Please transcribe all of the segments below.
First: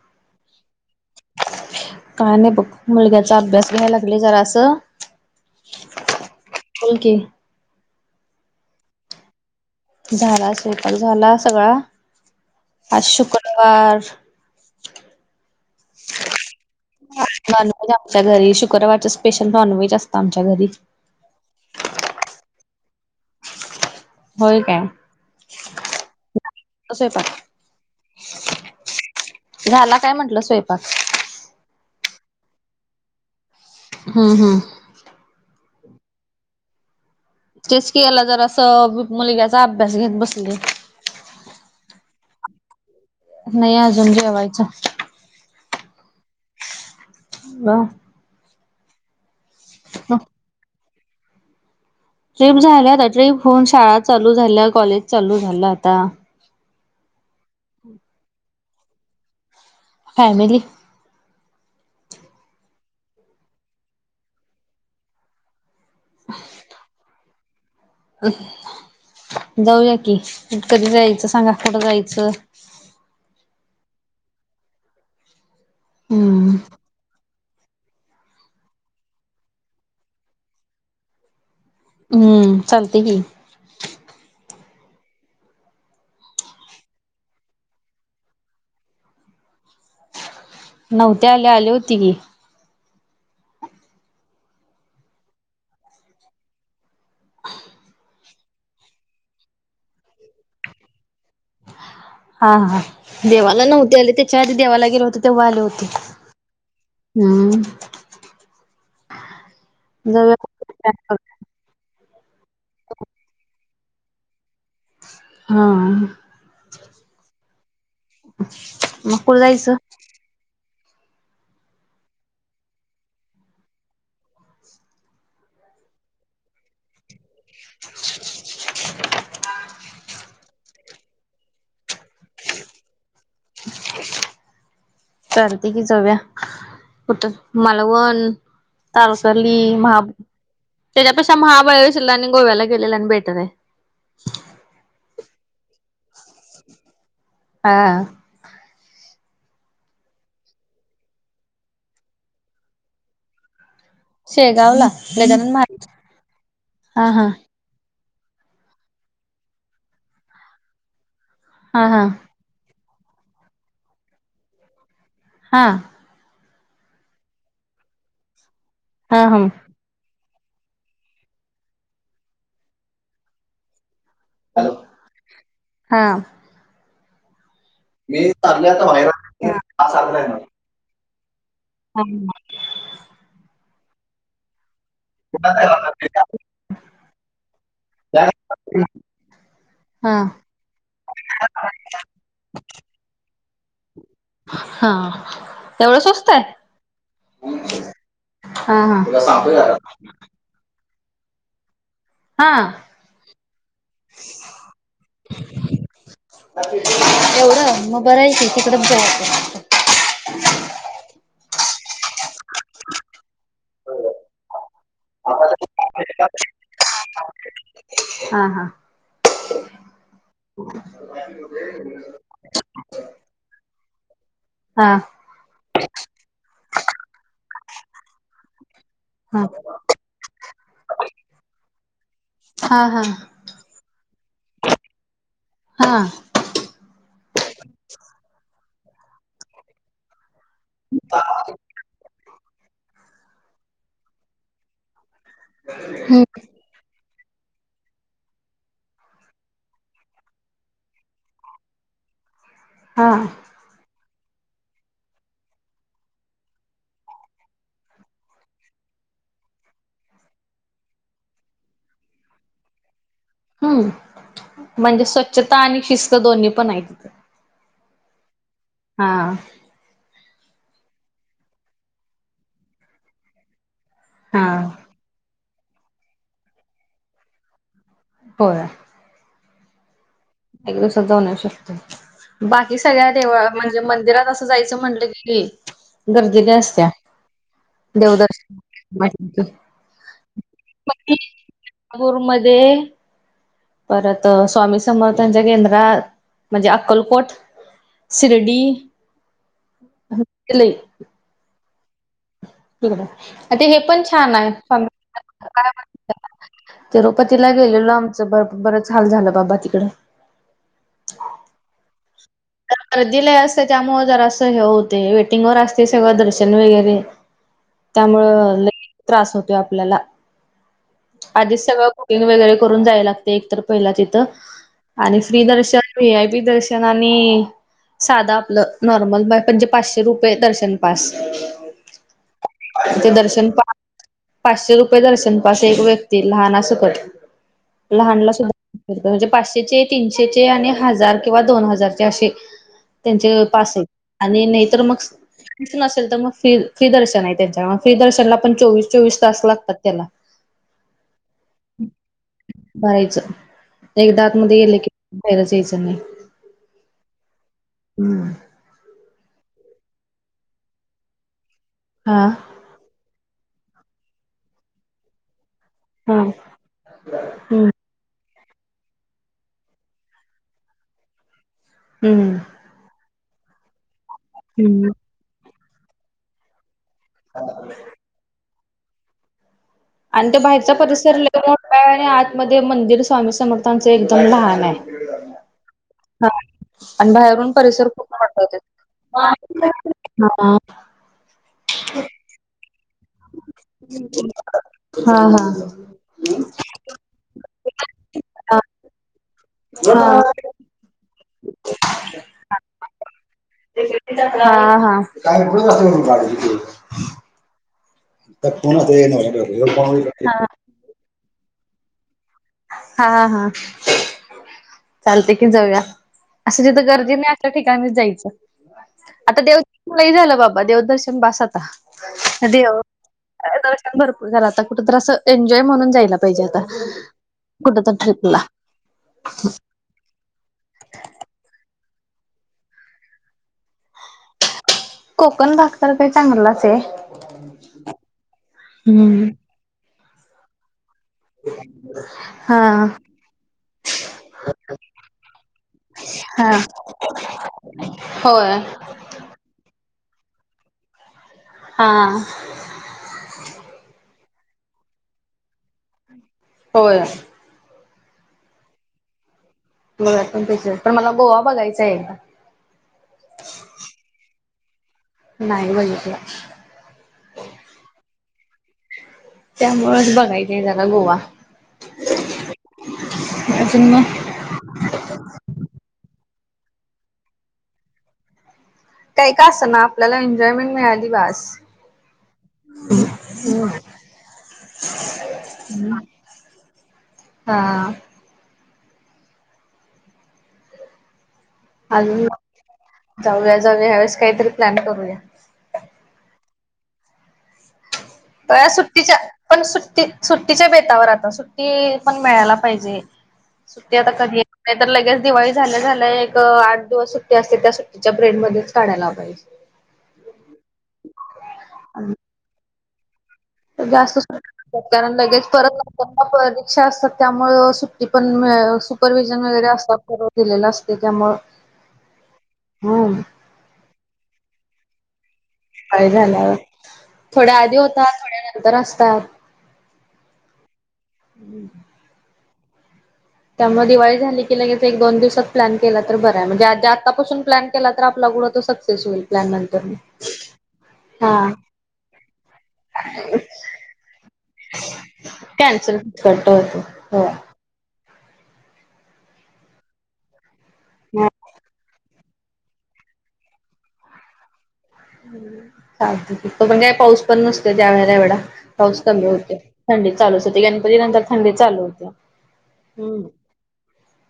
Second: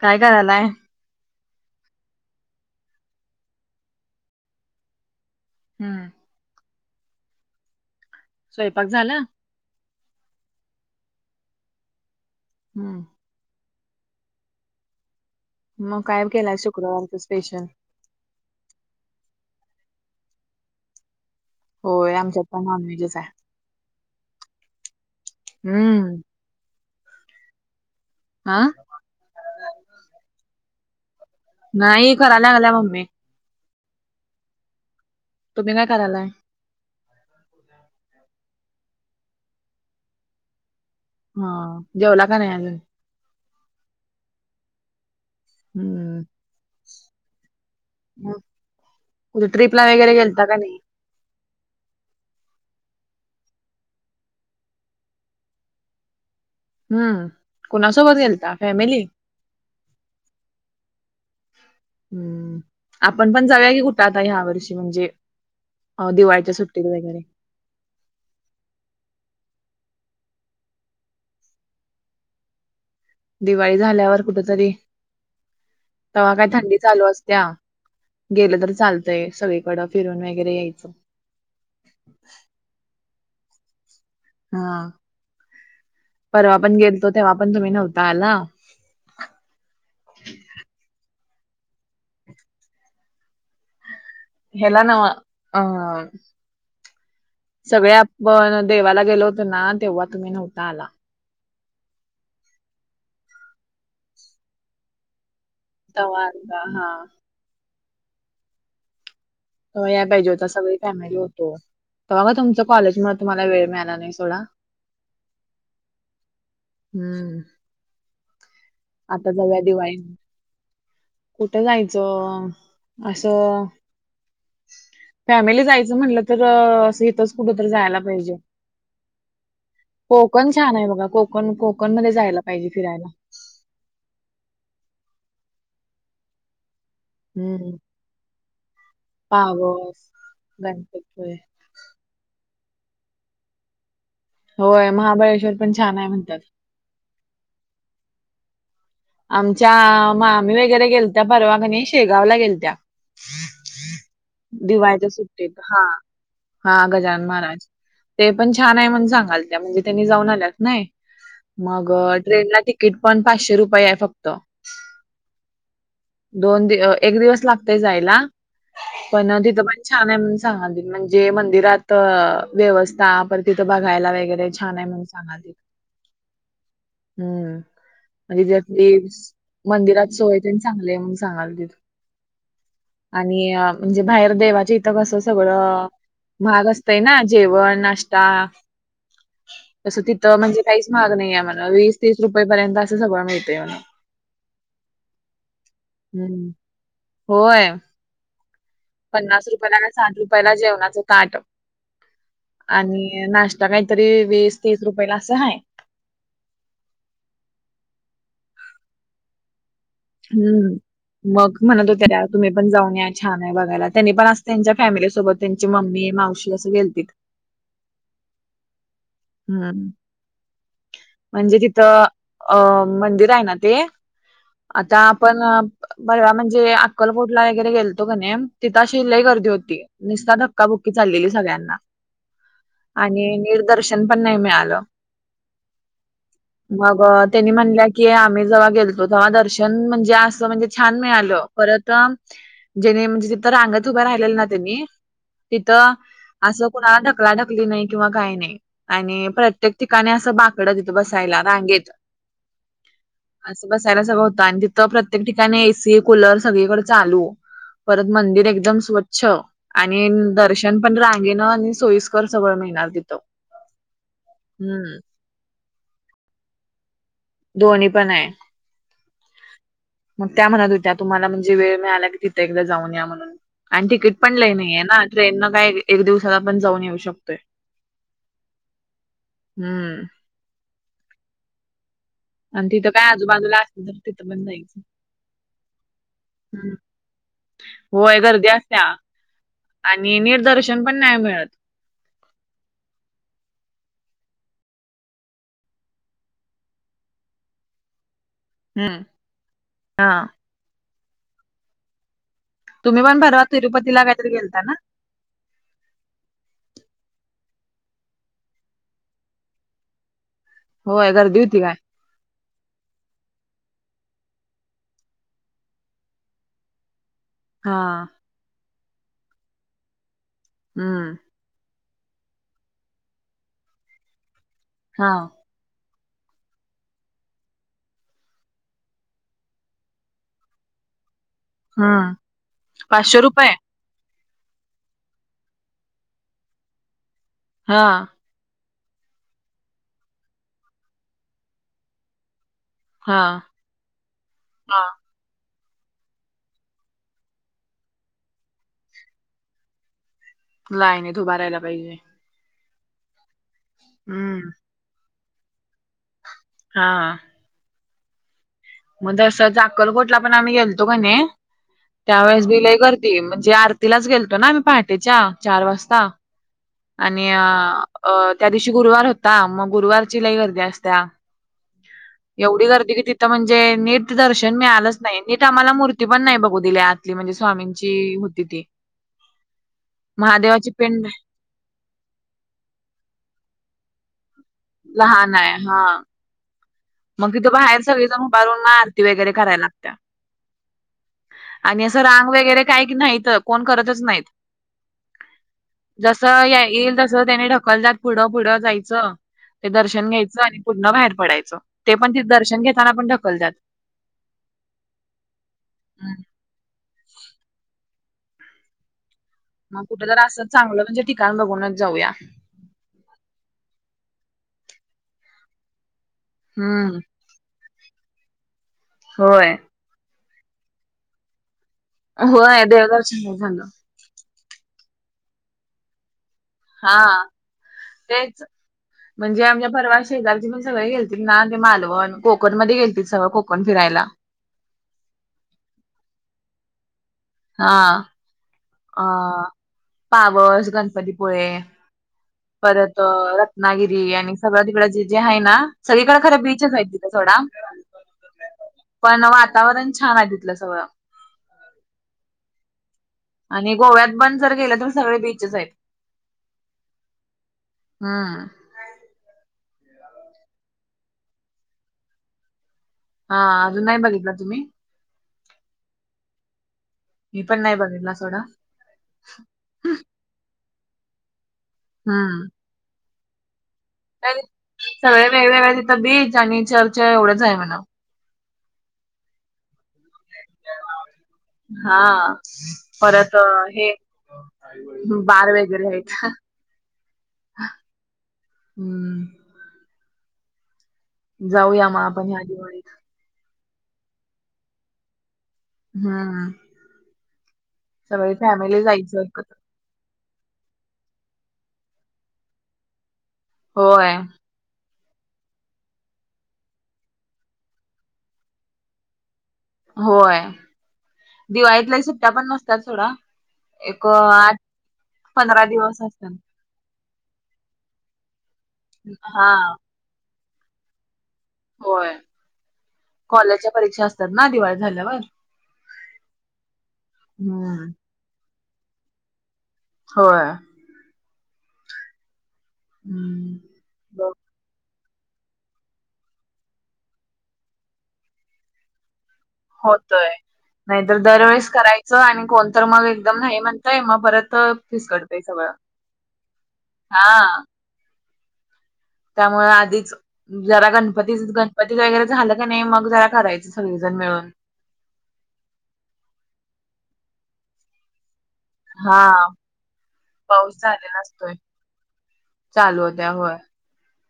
काय करालाय? काय नाही बघ मुलग्याचा अभ्यास घ्याय लागले जरासं. हुं. बोल की. स्वयपाक झाला? झाला. स्वयपाक झाला सगळा. आज हम्म, शुक्र वार मग काय केलाय शुक्रवारचं स्पेशल? नॉनव्हेज आमच्या घरी, शुक्रवारच स्पेशल नॉनव्हेज असतं आमच्या घरी. होय, आमच्यात पणं नॉनव्हेजच हाय. होय काय? हुं. असंय पा. आ झाला काय म्हंटलं स्वयपाक? नाही करा लागल्या मम्मी. हू हू, तुम्ही काय करालाय? तेच की याला जरासं मुलग्याचा अभ्यास घेत बसले. हा जेवला का नाही अजून? नाही आजून जेवायचं हम्म म कुठ ट्रिपला वगैरे ट्रिप गेलता का नाही? ट्रिप झाल आता ट्रिप होऊन शाळा चालू झाल्या कॉलेज चालू झालं आता. हम्म कुणासोबत गेलता फॅमेली? फॅमिली [inaudible] हम्म आपण पण जाऊया की कुठं आता ह्या वर्षी म्हणजे अ दिवाळीच्या सुट्टीत वगैरे. जाऊया की कधी जायचं सांगा कुट जायचं? दिवाळी झाल्यावर कुठ तरी तव्हा काय हम्म थंडी चालू आसत्या गेलं तर चालतंय सगळीकडं फिरून वगैरे यायचं. हम्म चालतय की. हा परवा पण गेलतो तेव्हा पण तुम्ही नव्हता आला नव्हते आले, आले होती की. हेला नव्हं अ सगळे आपण देवाला गेलो होतो ना तेव्हा तुम्ही नव्हता आला. हा हा देवाला नव्हते आले तेच्या आधी देवाला गेलो होतो तेव्हा आले होते. तव्हा आलता हा. हुं व्हय या पाहिजे होतासा सगळी फॅमिली होतो तव्हा म तुमच कॉलेजमूळ तुम्हाला वेळ मिळाला नाही सोडा, हां हम्म [inaudible] आता जावूया, जायचं दिवाळी कुठ जायचं? आसं फॅमिली जायचं म्हटलं तर आसं हितचं कुठ तर जायाला पाहिजे कोकण छान आहे बघा कोक ण कोकण मध्ये जायला पाहिजे फिरायला. चालतय की जावूया कुठं हम्म मालवन. तारसली महा पावस गणपती त्याच्यापेक्षा महाबाळे श्वर आणि गोव्याला गेलेल आणि बेटर आहे. होय महाबळेश्वर पण छान आहे म्हणत्यात. हा, हा, आमच्या मामी वगैरे गेलत्या परवा कनी शेगावला गेलत्या. शेगावला दिवाळीच्या गजानन सुट्टीत हा महाराज हा गजानन माहाराज ते पण छान आहे म्हणून सांगालत्या म्हणजे त्यांनी जाऊन आल्यात नाही. मग हा हा ट्रेनला तिकीट पण पाचशे रुपये आहे फक्त. हा. दोन दि, एक दिवस लागतय जायला, हा पण हा तिथं छान आहे सांगालते, म्हणजे मंदिरात व्यवस्था आपण तिथं बघायला वगैरे लय हॅलो छान म्हणून सांगालती. हा मी चाललोय आता तेच, मंदिरात सोय बाहेर तेन चांगली हाय, म्हणून सांगालतीत. हा हा. आणि म्हणजे बाहेर देवाची कसं हा सगळं, महाग असतंय ना, जेवण, नाश्ता. तसं तिथं म्हणजे काहीच महाग नाही आहे म्हण, वीस तीस रुपये पर्यंत असं सगळं मिळतय म्हण. हा एवढं स्वस्त आहे होय. हा हा तुला पन्नास सांगतोय रुपयाला जरा आणि साठ रुपयाला जेवणाचं ताट. हा आणि नाश्ता, काहीतरी वीस, तीस रुपयला असं हाय. एवढं? मग बरय की तिकडंच जायचं. हम्म! मग म्हणत होत्या त्या, तुम्ही पण जाऊन या छान आहे बघायला, त्यांनी पण अस त्यांच्या फॅमिलीसोबत त्यांची मम्मी, मावशी, असं गेलतीत. हा हम्म! म्हणजे तिथं अ मंदिर आहे ना ते हा हा आता आपण परवा म्हणजे, अक्कलकोटला वगैरे गेलतो क नाही, तिथं आशी लई हा गर्दी होती. निस्ता धक्काबुक्की चाललेली सगळ्यांना. हा हा आणि निट दर्शन पण नाही मिळालं. हा. मग त्यांनी म्हणल्या की, आम्ही जेव्हा गेलतो तेव्हा दर्शन म्हणजे अस म्हणजे छान मिळालं, परत जे म्हणजे रांगेत उभ्या राहिलेल ना त्यांनी तिथं हम्म असं कुणाला ढकला ढकली नाही, किंवा काही नाही. आणि प्रत्येक ठिकाणी असं बाकडं बसायला, रांगेत हा. असं बसायला सगळं होतं, आणि तिथं प्रत्येक ठिकाणी एसी कुलर सगळीकडें चालू परत, मंदिर एकदम स्वच्छ. आणि दर्शन पण रांगेण, आणि सोयीस्कर सगळ मिळणार तिथं. हम्म! हम्म म्हणजे स्वच्छता, आणि शिस्त दोन्ही पण आहेत. दोन्ही पण आहे. हा. मग त्या म्हणत होत्या, तुम्हाला म्हणजे वेळ मिळाला की, तिथ एकदा जाऊ या म्हणून, आणि तिकीट पण हा लई नई हाय ना, ट्रेनन काय एक दिवसात आपण जाऊन येऊ शकतोय. होय. हम्म! एक दिवसात जाऊन शकतोय. आणि बाकी तिथं सगळ्या काय देव, आजूबाजूला म्हणजे असलं तर मंदिरात तिथं पण असं जायचं म्हटलं की, गर्दी लई हम्म. असत्या. होय गर्दी देवदर्शन असत्या, म्हटलं की. आणि निदर्शन पण नाही मिळत. नागपूरमध्ये परत, स्वामी समर्थांच्या केंद्रात, म्हणजे अक्कलकोट शिर्डी, हम्म हा ते लई तुम्ही कडे, पण परवा आता हे पण तिरुपतीला काहीतरी छान आहे गेलता ना? काय तिरुपतीला गेलेलो, आमचं बर बरंच हाल झालं बाबा तिकडं. होय गर्दी होती काय? तर गरदीीला असते त्यामुळ जर असं हे होते वेटिंग वर असते सगळं दर्शन वगैरे हा त्यामुळं ल त्रास होतोय आपल्याला हम् आधीच सगळं कुटिंग वगैरे करून जाय लागतय एकत पहिला तिथं हा आणि फ्री दर्शन वी आय पी दर्शनाला आणि साधं आपलं नॉर्मल म्हणजे पाचशे रुपये दर्शन पास. हम्म तथे पाचशे दर्शन रुपये पा पाचशे रुपये दर्शनपाास एक व्यक्ती लहाना सकट हा लहानला सुद्धा बिरकल म्हणजे पाचशेचे तीनशेचे आणि हजार किंवा दोन हजारचे असे हा त्यांचे पास आहे आणि हा नाहीतर मग नसेल तर मग फ फ्री दर्शन आहे त्यांच्या फ्री दर्शनला पण चोवीस चोवीस तास लागतात त्याला. लायनीत उभ राहायला पाहिजे. भरायचं एकदा हम्म आतमध्येध्ये गल की बाहेरच यायचं नाही. हा हम्म मग तस अक्कलकोट ला पण आम्ही गेलतो कणी हा त्यावेेळेस हा बिलय गर्दी म्हणजे आरतीलाच गेलतो ना आम्ही पहाटेच्या चार वाजता. ह आणि अ अ त्या दिवशी गुरुवार होता मग गुरुवारची लई गर्दी असत्या, हम्म एवढी गर्दी कि तिथं म्हणजे नीट दर्शन हम्म. मिळालंच नाही. इथं आम्हाला मूर्ती पण नाही बघू दिली आतली म्हणजे स्वामीची होती ती. आणि तो महादेवाची बाहेरचा पिंड परिसर लई मोठ आहे आणि आतमध्ये मंदिर स्वामी समर्थांचं एकदम लहान आहे. लहान आहे. हा हा. आणि मग तिथ बाहेरून बाहेर परिसर खूप सगळीजण मोठा होते. उभारून आरती वगैरे हा. करायला लागत्या. आणि असं रांग वगैरे काय माहीत नाहीत कोण करतच नाहीत. हा हा हा हा जस येईल तस त्यानी ढकलतात पुढं पुढं हा. जायचं, ते दर्शन घ्यायचं आणि पुढन बाहेर पडायचं ते पण तिथ दर्शन घेताना पण ढकलतात. हा हा हम्म. [unintelligible] त्यात कोण आता [unintelligible] मग कुठं तर असं चांगलं म्हणजे ठिकाण बघूनच जाऊया. हा हा चालतंय की जाऊया असं जिथ हम्म गर्दी नाही अशा ठिकाणीच जायचं. आता होय. देवदर्शनला झालं बाबा देवदर्शन बास आता होय देव देवदर्शन नाही झालं. भरपूर झालं आता कुठंत तर असं एन्जॉय म्हणून जायला पाहिजे आता. हा कुठ तर ट्रिपला तेच म्हणजे आमच्या परवा शेजारची पण सगळे गेलतीत ना ते मालवण कोकण मध्ये गेलती सगळं कोकण फिरायला. कोकण भाग तर काय चांगलाच आहे. हा अ हम्म. पावस गणपती पुळे हा परत रत्नागिरी आणि सगळ्या तिकड जे जे आहे ना, सगळीकडे खरं हा बीचच आहेत तिथं सोडा. होय पण वातावरण छान आहे तिथल सगळं. हां आणि गोव्यात पण जर गेलं तर सगळ बीचच आहेत. होय हां गोव्यात पण तसंच पण मला गोवा बघायचा आहे. आ अजून नाही बघितलं तुम्ही? नाही बघितला. मी पण नाही बघितला सोडा. त्यामुळेच बघायचा आहे जरा गोवा. हां. अजून म सगळे वेगवेगळे तिथं बीज आणि चर्चा एवढंच आहे म्हणा. काय का असं ना आपल्याला एन्जॉयमेंट मिळाली बास. हा परत हे बार वगैरे आहेत. हा. हम्म. जाऊया मग अजून आपण ह्या दिवाळीत. जाऊया जाऊया यावेळेस काहीतरी प्लॅन करूया. हां. तेव्हा सुट्टीच्या जायचं एकत्र. पण सुट्टी सुट्टीच्या बेतावर आता सुट्टी पण मिळायला पाहिजे सुट्टी आता होय कधी नाही तर लगेच दिवाळी झाल्या झाल्या एक आठ दिवस सुट्टी असते त्या सुट्टीच्या पिरेडमध्येच काढायला. पाहिस होय दिवाळीत लय सुट्टया पण नसतात सोडा. एक जास्त आठ सु [inaudible] कारण लगेच पंधरा परत दिवस असतात आपण [inaudible] सासत्या त्यामुळं सुट्टी पण मय सुपरविहजन हा वगैरे [unintelligible] दिलेलं असते त्यामुळे होय कॉलेजच्या परीक्षा असतात ना दिवाळी झाल्यावर. काय झाल्यावर थोड्या आधी हम्म होतात थोड्या नंतर असतात. होय. हम्म. त्यामुळे दिवाळी ब झाली की लगेच एक दोन दिवसात प्लॅन केला तर बरं आहे म्हणजे आज जे आतापासून प्लॅन केला तर आपला गुड होतं सक सेस होईल प्लॅन नंतर मी होतय. नाहीतर दरवेेळेस करायचं आणि कोणतर मग एकदम नाही म्हणतय मग परत फीस करडतय सगळं. कॅनसल कर. हां. त्यामुळे आधीच जरा गणपतीच गणपती वगैरे झालं का नाही मग जरा करायचां सगळी जण मिळून. चालतंय की तोपर्यंत काय पाऊस पण नसतोय त्या वेळेला एवढा पाऊस हा कमी होतोय. थंडी चालूच होती पाऊस गणपती झालेला नंतर थंडी असतोय चालू होत्या चालू हम्म होत्या होय.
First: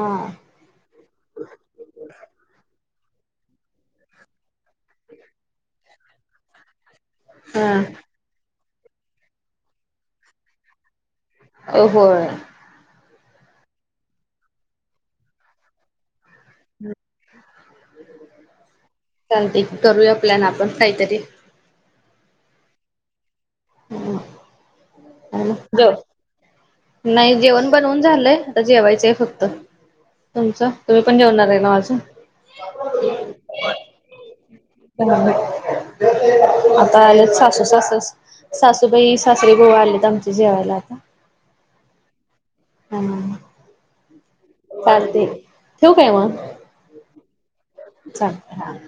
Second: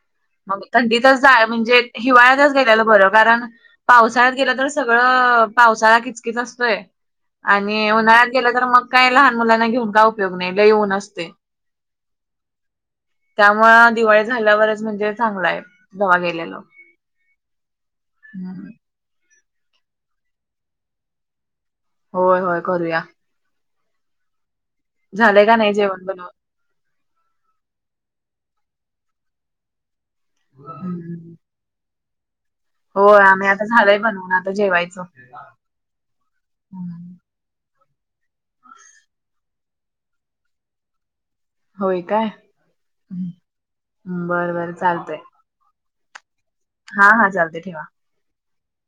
हा. मग थंडीतच जाया म्हणजे हिवाळ्यातच गेलेलं बरं कारण पावसाळ्यात गेलं तर सगळं पावसाळया किचकीच असतोय. आणि हा उन्हाळ्यात गेलं तर मग काय लहान मुलांना घेऊन का उपयोग नाही लई ऊन असते. अ होय. त्यामुळे दिवाळी झाल्यावरच म्हणजे चांगला आहे दवा गेलेला. [unintelligible] [unintelligible] चालते की करूया प्लॅन आपण काहीतरी. होय होय करूया. झालंय का नाही जेवण बनवून? [inaudible] नाही जेवण बनवून झालंय आता जेवायचीये फक्त तुमचं तुम्ही पण जेवणार आहे नव अजून हो आम्ही आता झालंय बनवनार आता हम्म. आलेत सासू सासू सासूबाई सासर आले आमचे जेवायला आता होय काय बरं बर चालतय ठेवू काय मग हा हा चालतय ठेवा चालतय हा हा